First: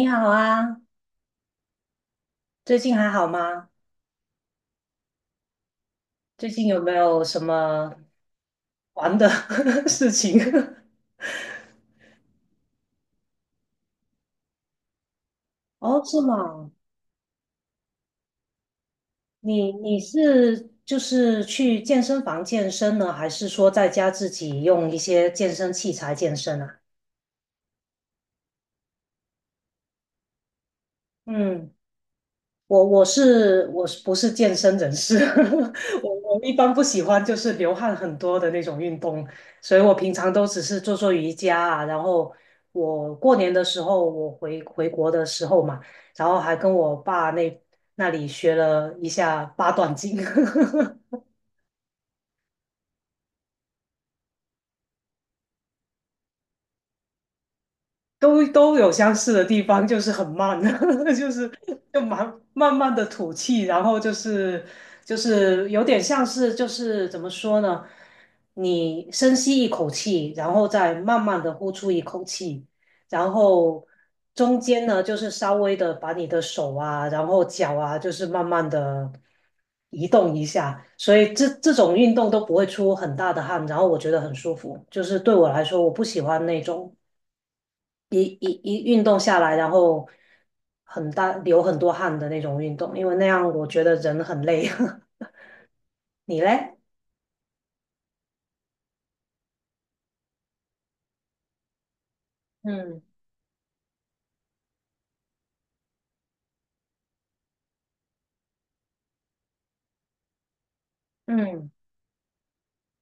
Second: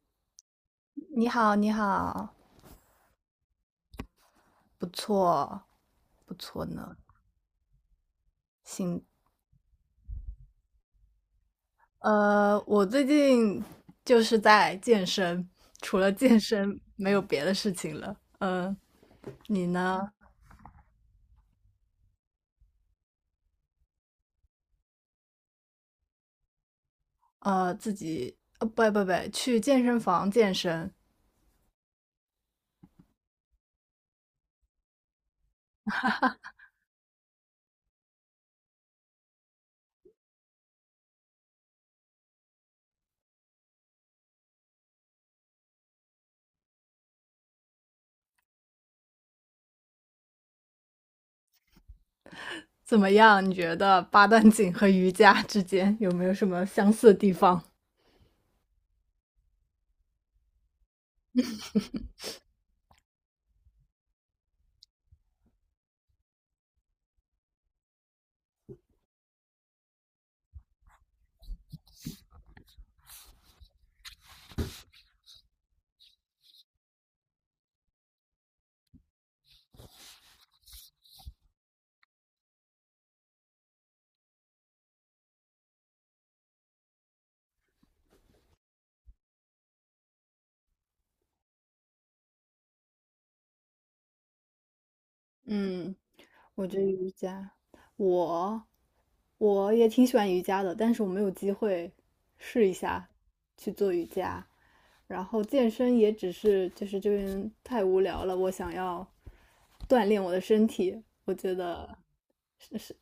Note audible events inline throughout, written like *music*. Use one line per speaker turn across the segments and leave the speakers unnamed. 你好啊，
你好，你好，
最近还好吗？
不错，不
最
错
近有没
呢。
有什么
行，
玩的 *laughs* 事情？
我最近就是在健身，
*laughs*
除
哦，
了
是
健
吗？
身没有别的事情了。嗯、你
你
呢？
是就是去健身房健身呢，还是说在家自己用一些健身器材健身啊？
自己，不不不，去健身房健身
嗯。我我是我是不是健身人士？*laughs* 我一般不喜欢就是流汗很多的那种运动，所以我平常都只是做做瑜伽啊。然后我过年的时候，我回国的时候嘛，然后还跟我爸那里学了一下八段锦。*laughs*
怎么样？你觉得八段锦和瑜伽之间有没有什么相似的地方？
都有相似的地方，就是很慢，*laughs* 就是就慢慢慢的吐气，然后就是有点像是就是怎么说呢？你深吸一口气，然后再慢慢的呼出一口气，然后中间呢就是稍微的把你的手啊，然后脚啊，就是慢慢的移动一下，所以这种运动都不会出很大的汗，然后我觉得很舒服，就是对我来说，我不喜欢那种。一运动下来，然后很大流很多汗的那种运动，因为那样我觉得人很累。*laughs*
嗯，
你
我
嘞？
觉得瑜伽，我我也挺喜欢瑜伽的，但是我没有机会试一
嗯
下去做瑜伽。然后健身也只是就是这边太无聊了，我想要锻炼我的身体，我觉
嗯，
得是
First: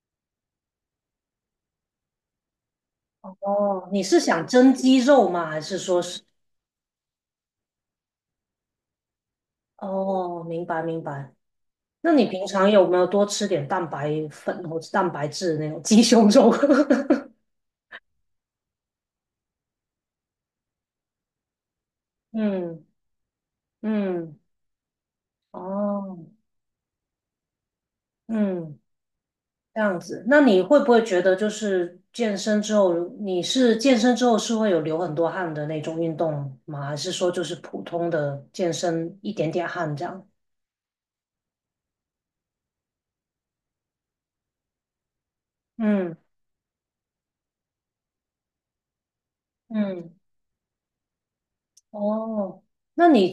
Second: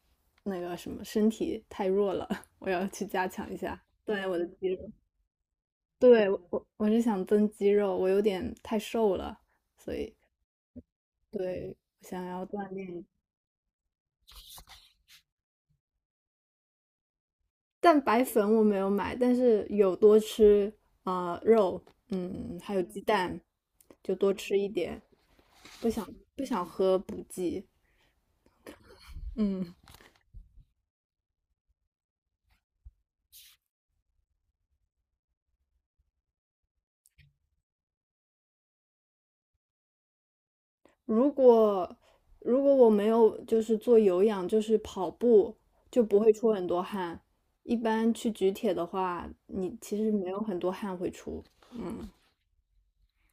那个什么身体太弱了，*laughs* 我要去加强一下
哦，你
锻
是
炼我的
想
肌
增
肉。
肌肉吗？还是说是？
对，我是想增肌肉，我有点太瘦了，所以
哦，明白明白。
对，我
那
想
你平
要锻
常有没
炼。
有多吃点蛋白粉或者蛋白质那种鸡胸肉？
蛋白粉我没有买，但是有多吃啊肉，
*laughs*
嗯，还有
嗯
鸡蛋，就多
嗯，
吃一点。不想
哦，
不想喝补剂。
嗯。
嗯
这样子，那你会不会觉得就是健身之后，你是健身之后是会有流很多汗的那种运动吗？还是说就是普通的健身一点点汗这样？
如果如果我没有就是做有氧，就是跑步，就
嗯
不会出很多汗。一般去举铁的话，你其实
嗯，
没有很多汗会出。
哦，那你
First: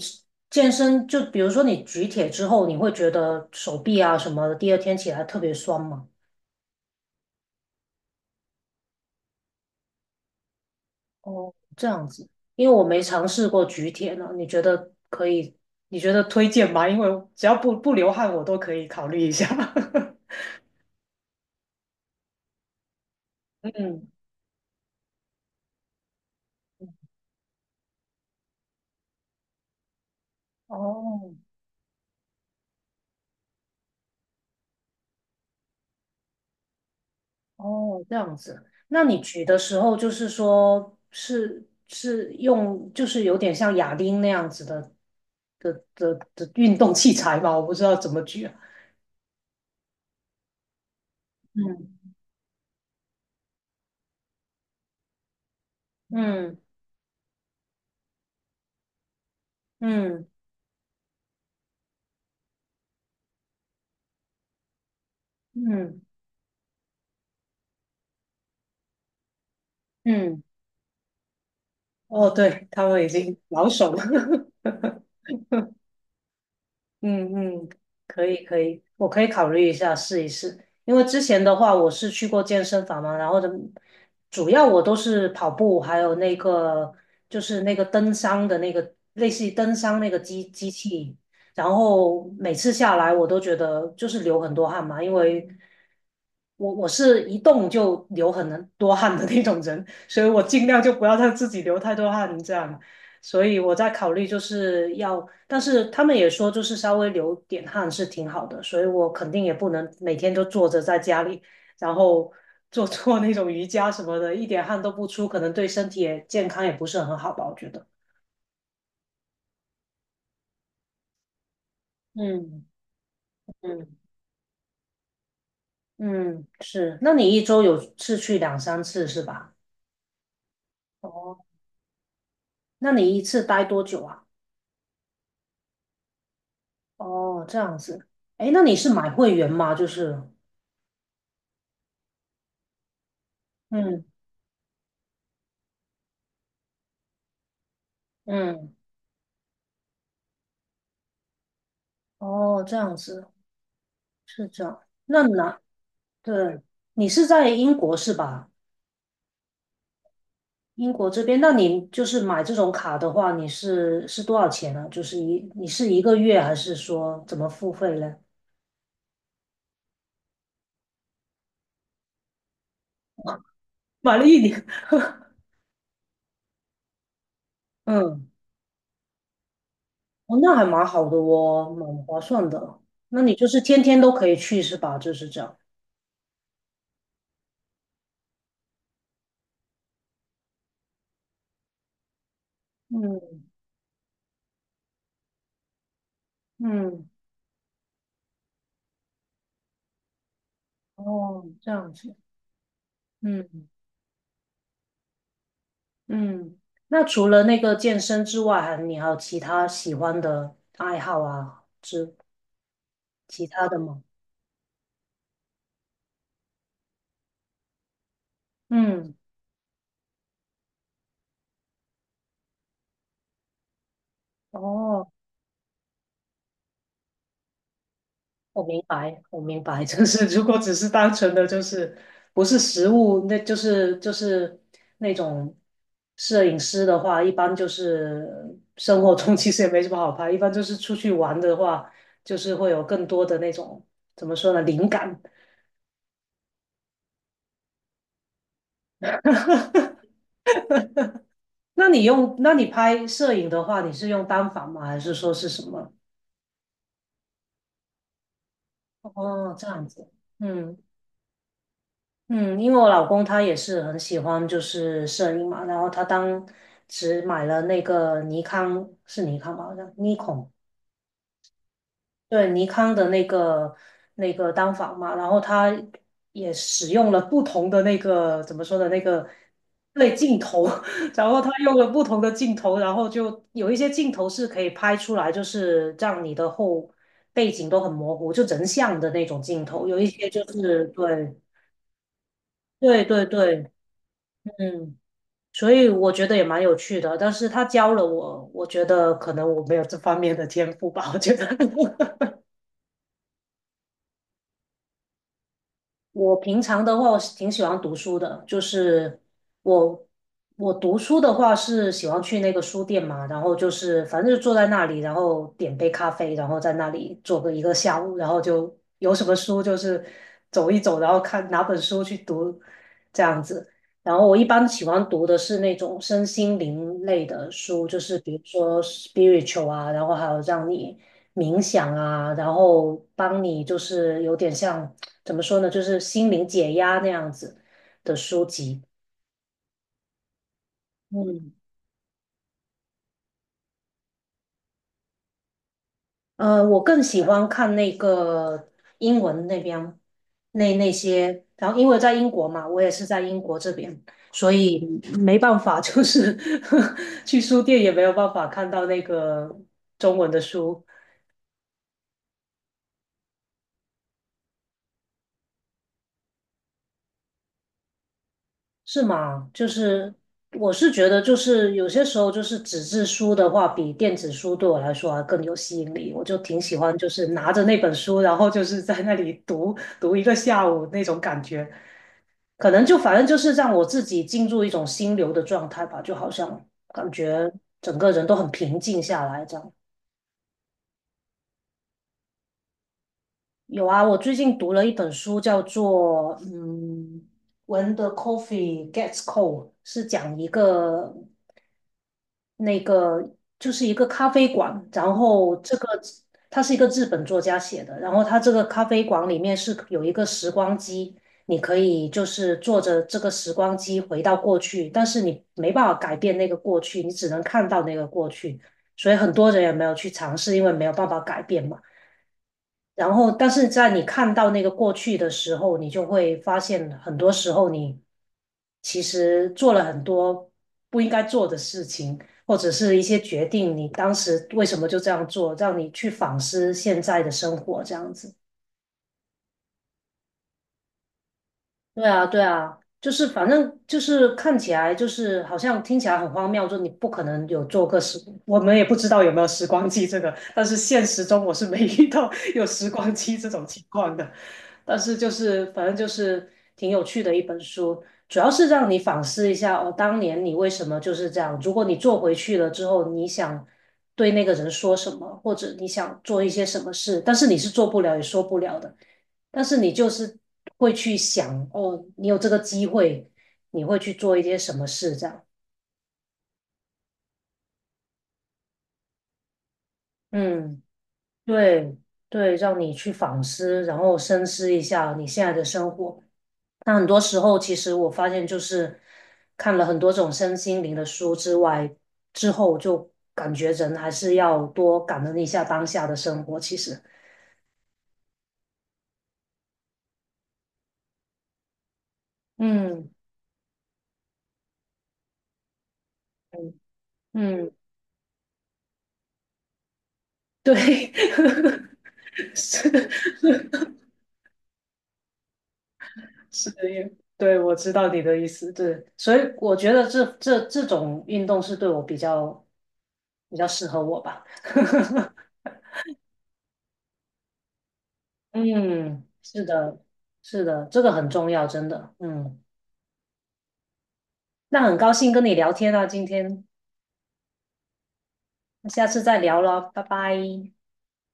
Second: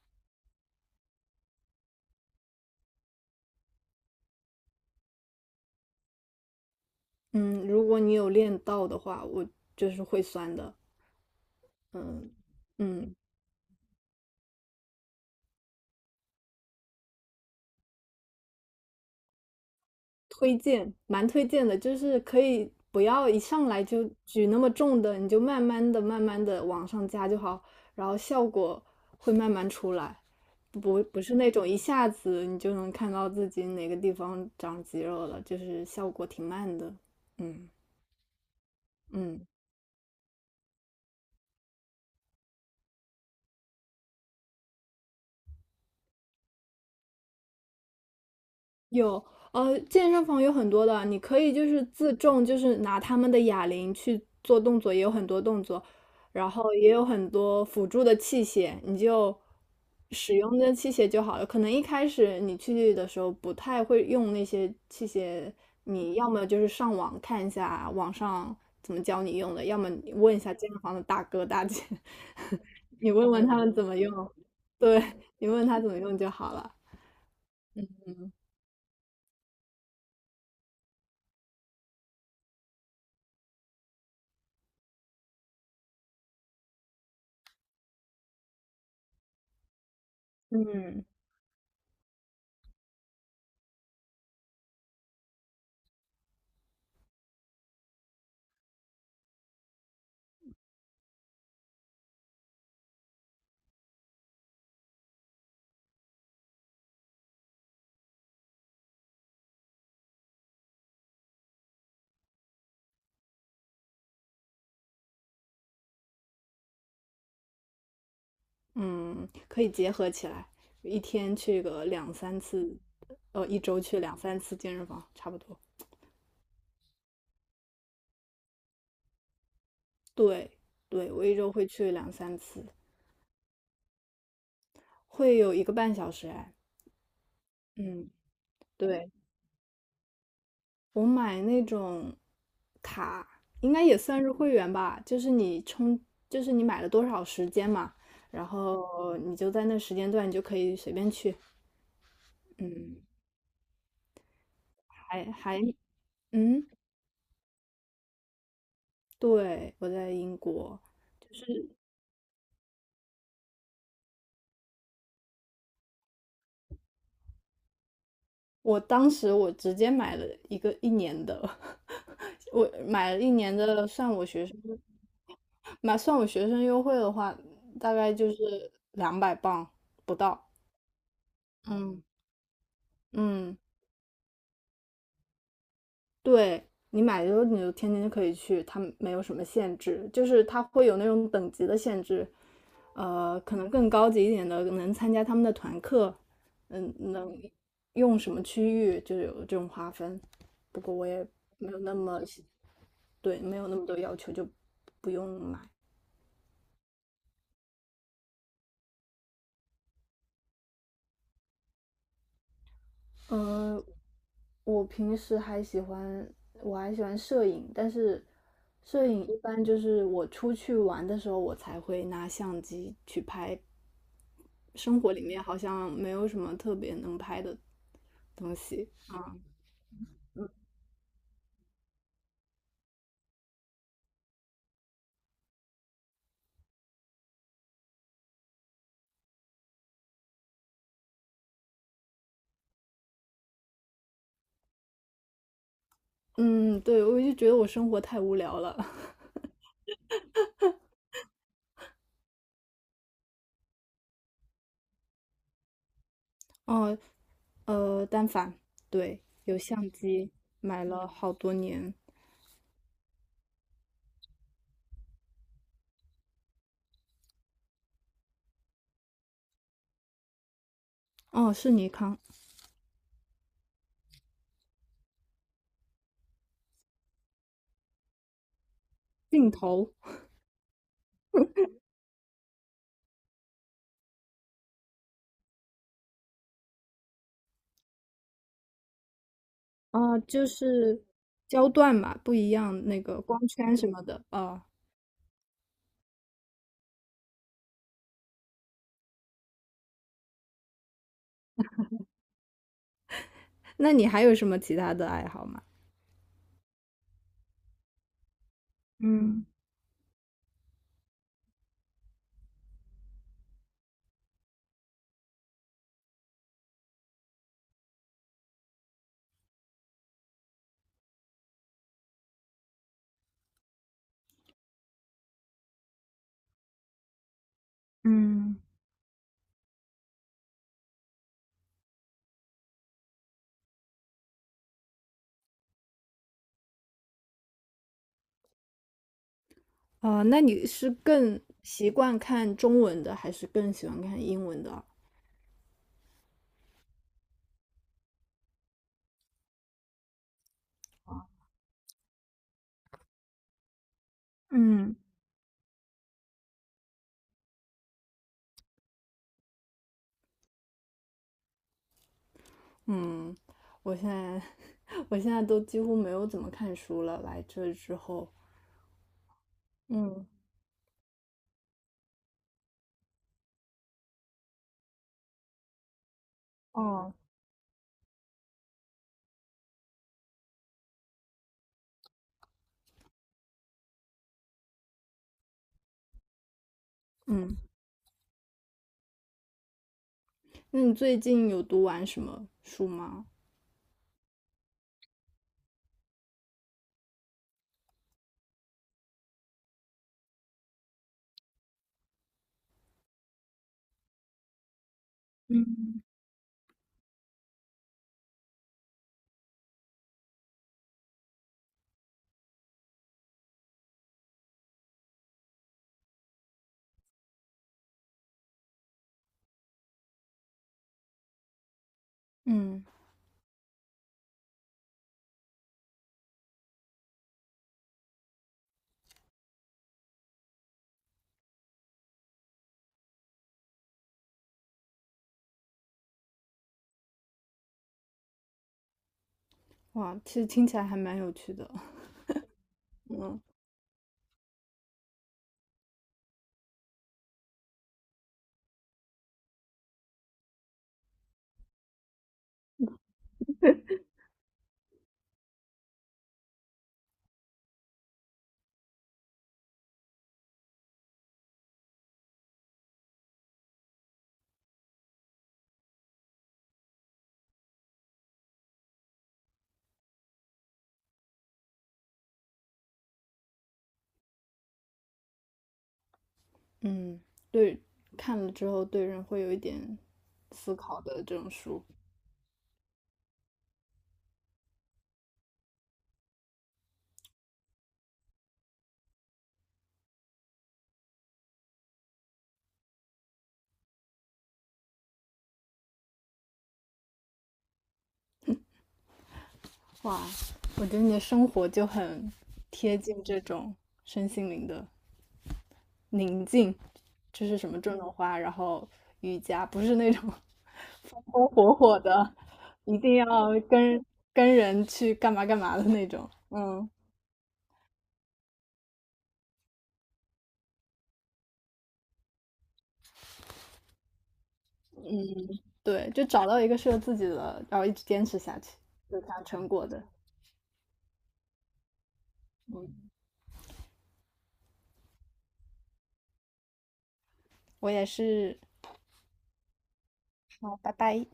健身就比如说你举铁之后，你会觉得手臂啊什么的，第二天起来特别酸吗？
嗯，如果你有练到的话，我就是会酸的。
哦，这样子，
嗯
因为我没
嗯，
尝试过举铁呢，你觉得可以？你觉得推荐吗？因为只要不流汗，我都可以考虑一下。*laughs*
推荐，蛮推荐的，就是可以不要一上来
嗯。
就举那么重的，你就慢慢的、慢慢的往上加就好，然后效果会慢慢出来，不不
哦
是那种一下子你就能看到自己哪个地方长肌肉了，就是效果挺慢的。嗯
哦，这样子。那你举
嗯，
的时候，就是说，是用，就是有点像哑铃那样子的运动器材吧？我不知道怎么举啊。
有，健身房有很多的，你可以就是自
嗯
重，就是拿他们的哑铃去做动作，也有很多动作，然
嗯
后也有很多辅助的器械，你就
嗯
使用那器械就好了。可能一开始你去的时候不太会用那些器械，
嗯
你要么就是上网看一下网上怎么教你用的，要么你问一
嗯，
下健身房的大哥大姐，*laughs*
哦，对，他们已
你问
经
问他
老
们怎
手
么
了。
用，对，
*laughs*
你问他怎么用就好了。
嗯，可以可以，我可以考虑一下试一试。因为之前的话，我是去过健身房嘛，然后的主要我都是跑步，还有那个就是那个登山的那个类似于登山那个机
嗯。
器，然后每次下来我都觉得就是流很多汗嘛，因为我是一动就流很多汗的那种人，所以我尽量就不要让自己流太多汗，这样。所以我在考虑就是要，但是他们也说就是稍微流点汗是挺好的，所以我肯定也不能每天都坐着在家里，然后 *laughs* 做做那种瑜伽什么的，一点汗都不出，可能对身体也健康也不是很好吧，我觉得。
嗯，可以结合起来，一天去个两三
嗯
次，一周
嗯
去两三次健身房，差不多。
嗯，是。那你一周有次去两三次是吧？
对，对，我一
哦，
周会去两三次，
那你一次待多久啊？
会有一个半小时哎。
哦，这样子。
嗯，
哎，那你是
对，
买会员吗？就是，
我买那种卡，应该也
嗯
算是会员吧，就是你充，就是你买了多少时间嘛，然
嗯，
后你就在那时间段你就可以随便去。
哦，这样
嗯，
子是这样。那
还
哪
还，
对，
嗯，
你是在英国是吧？
对，我在英国。
英国这边，那你就是买这种卡的话，你是多少钱呢？就是一你是一个月还是说怎么付费呢？
我当时我直接买了一个一年的，*laughs* 我买了一年的，算
买
我
了一
学生，
年，*laughs*
算我学生优惠的话，大概
嗯，
就是200磅不
哦，
到。
那还蛮好的哦，
嗯
蛮划算的。那你就
嗯，
是天天都可以去是吧？就是这样。
对，你买的时候你就天天就可以去，它没有什么限制，就是他会有那种等级的限制，
嗯
可能更高级一点的能参加他们的团课，嗯，
嗯，
能用什么区域就有这种划分。不过我也
哦，这
没有
样
那
子，
么细对，没
嗯
有那么多要求，就不用买。
嗯。那除了那个健身之外，还你还有其他喜欢的爱好啊，之其他
嗯，
的吗？
我平时还喜欢，我还喜欢摄影，但是摄
嗯。
影一般就是我出去玩的时候，我才会拿相机去拍。生
哦，
活里面好像没有什么特别能拍的东
我明
西。
白，我明白，*laughs* 就是如果只是单纯的就是不是食物，那就是那种摄影师的话，一般就是生活中其实也没什么好拍，一般就是出去玩的话，就是会有更多的那种怎么说呢，灵感。
嗯，对，我就觉得我生活太无聊了。
*laughs* 那你用，那你拍摄影的话，你是用单反吗？还是说是什么？
哦，单反，对，
哦，
有
这样
相
子，
机，
嗯。
买了好多年。
嗯，因为我老公他也是很喜欢就是摄影嘛，然后他当时买了那个尼康，是尼康吧，好像尼康，
哦，是尼康，
对，尼康的那个那个单反嘛，然后他也使用了不同的那个怎么说的那个
镜头
对镜头，*laughs* 然后他用了不同的镜头，然后就有一些镜头是可以拍出来，就是让你的后背景都很模糊，就人像的那种镜头，有一
啊，
些就
就
是
是
对
焦段嘛，不一样那
对
个
对
光
对，
圈什么的哦。
嗯。所以我觉得也蛮有趣的，但是他教了我，我觉得可能我没有这方面的天赋吧，我觉得。*laughs*
那你还有什么其他的爱好吗？
我平常的话，我是挺喜欢读书的，就是
嗯
我我读书的话是喜欢去那个书店嘛，然后就是反正就坐在那里，然后点杯咖啡，然后在那里坐个一个下午，然后就有什么书就是走一走，然后看哪本书去读这样子。然后我一般喜欢读的是那种身心灵类的书，就是比如
嗯，
说 spiritual 啊，然后还有让你冥想啊，然后帮你就是有点像。怎么说呢，就是心灵解压那样子的书籍。
哦，那你是更
嗯，
习惯看中文的，还是更喜欢看英文的？
我更喜欢看那个英文那边那些，然后因为在英国嘛，我也是在英国这边，所
嗯
以没办法，就是 *laughs* 去书店也没有办法看到那个中文的书，
嗯，我现在 *laughs* 我现在都几乎没有怎么看书了，来这之后。
是吗？就是
嗯，
我是觉得，就是有些时候，就是纸质书的话，比电子书对我来说还更有吸引力。我就挺喜欢，就
哦，
是拿着那本书，然后就是在那里读读一个下午那种感觉。可能就反正就是让我自己进入一种心流的状态吧，就好像感觉
嗯，
整个人都很平静下来这样。
那你最近有读完什么书吗？
有啊，我最近读了一本书，叫做嗯。When the coffee gets cold 是讲一个那个就是一个咖啡馆，然后这个它是一个日本作家写的，然后它这个咖啡馆里面是有一个时光机，你可以就是坐着这个时光机回到过去，但是你没办法改变那个过去，你只能看到那个过去，所以很多人也没有去尝试，因为没有办法改变嘛。
嗯，
然后，但是在你看到那个过去的时候，你就会发现，很多时候你其实做了很多不应该做的事情，或者是一些决定，你当时为什么就这样做，让你去反思现在的生活，这样子。
哇，其实听起来还蛮有趣的。
对啊，对啊，就
*laughs*
是
嗯。
反正就是看起来就是好像听起来很荒谬，就你不可能有做个时，我们也不知道有没有时光机这个，但是现实中我是没 *laughs* 遇到有时光机这种情况的。但是就是反正就是挺有趣的一本书，主要是让你反思一下哦，当年你为什么就是这样？如果你做回去了之后，你想对那个人说什么，或者你想做一些什么事，但是你是做不了也说不了的。但是你就是会去想，哦，你有这个机会，你会去做一些什么事，这样，
嗯，对，看了之后对人会有一点思
嗯，
考的这种书。
对对，让你去反思，然后深思一下你现在的生活。那很多时候，其实我发现就是看了很多种身心灵的书之外，之后就感觉人还是要多感恩一下当下的生活。其实，
哇，我觉得你的生活就很贴
嗯
近这种身心灵的宁静，
嗯
就是什
嗯，
么种种花，然后瑜伽，不是那种 *laughs*
对，
风风火火的，
*laughs*
一定要
是
跟跟人去干嘛干嘛的那种。
是
嗯，
的，因为对，我知道你的意思，对，所以我觉得这种运动是对我比较适合我吧。*laughs*
对，就找到一个适合自己的，然后一直坚持下去，就
嗯，
看
是
成果
的，
的。
是的，这个很重要，真的。嗯，
嗯，
那很高兴跟你聊天啊，今天，
我也是。
那下次再聊了，拜拜。
好，拜拜。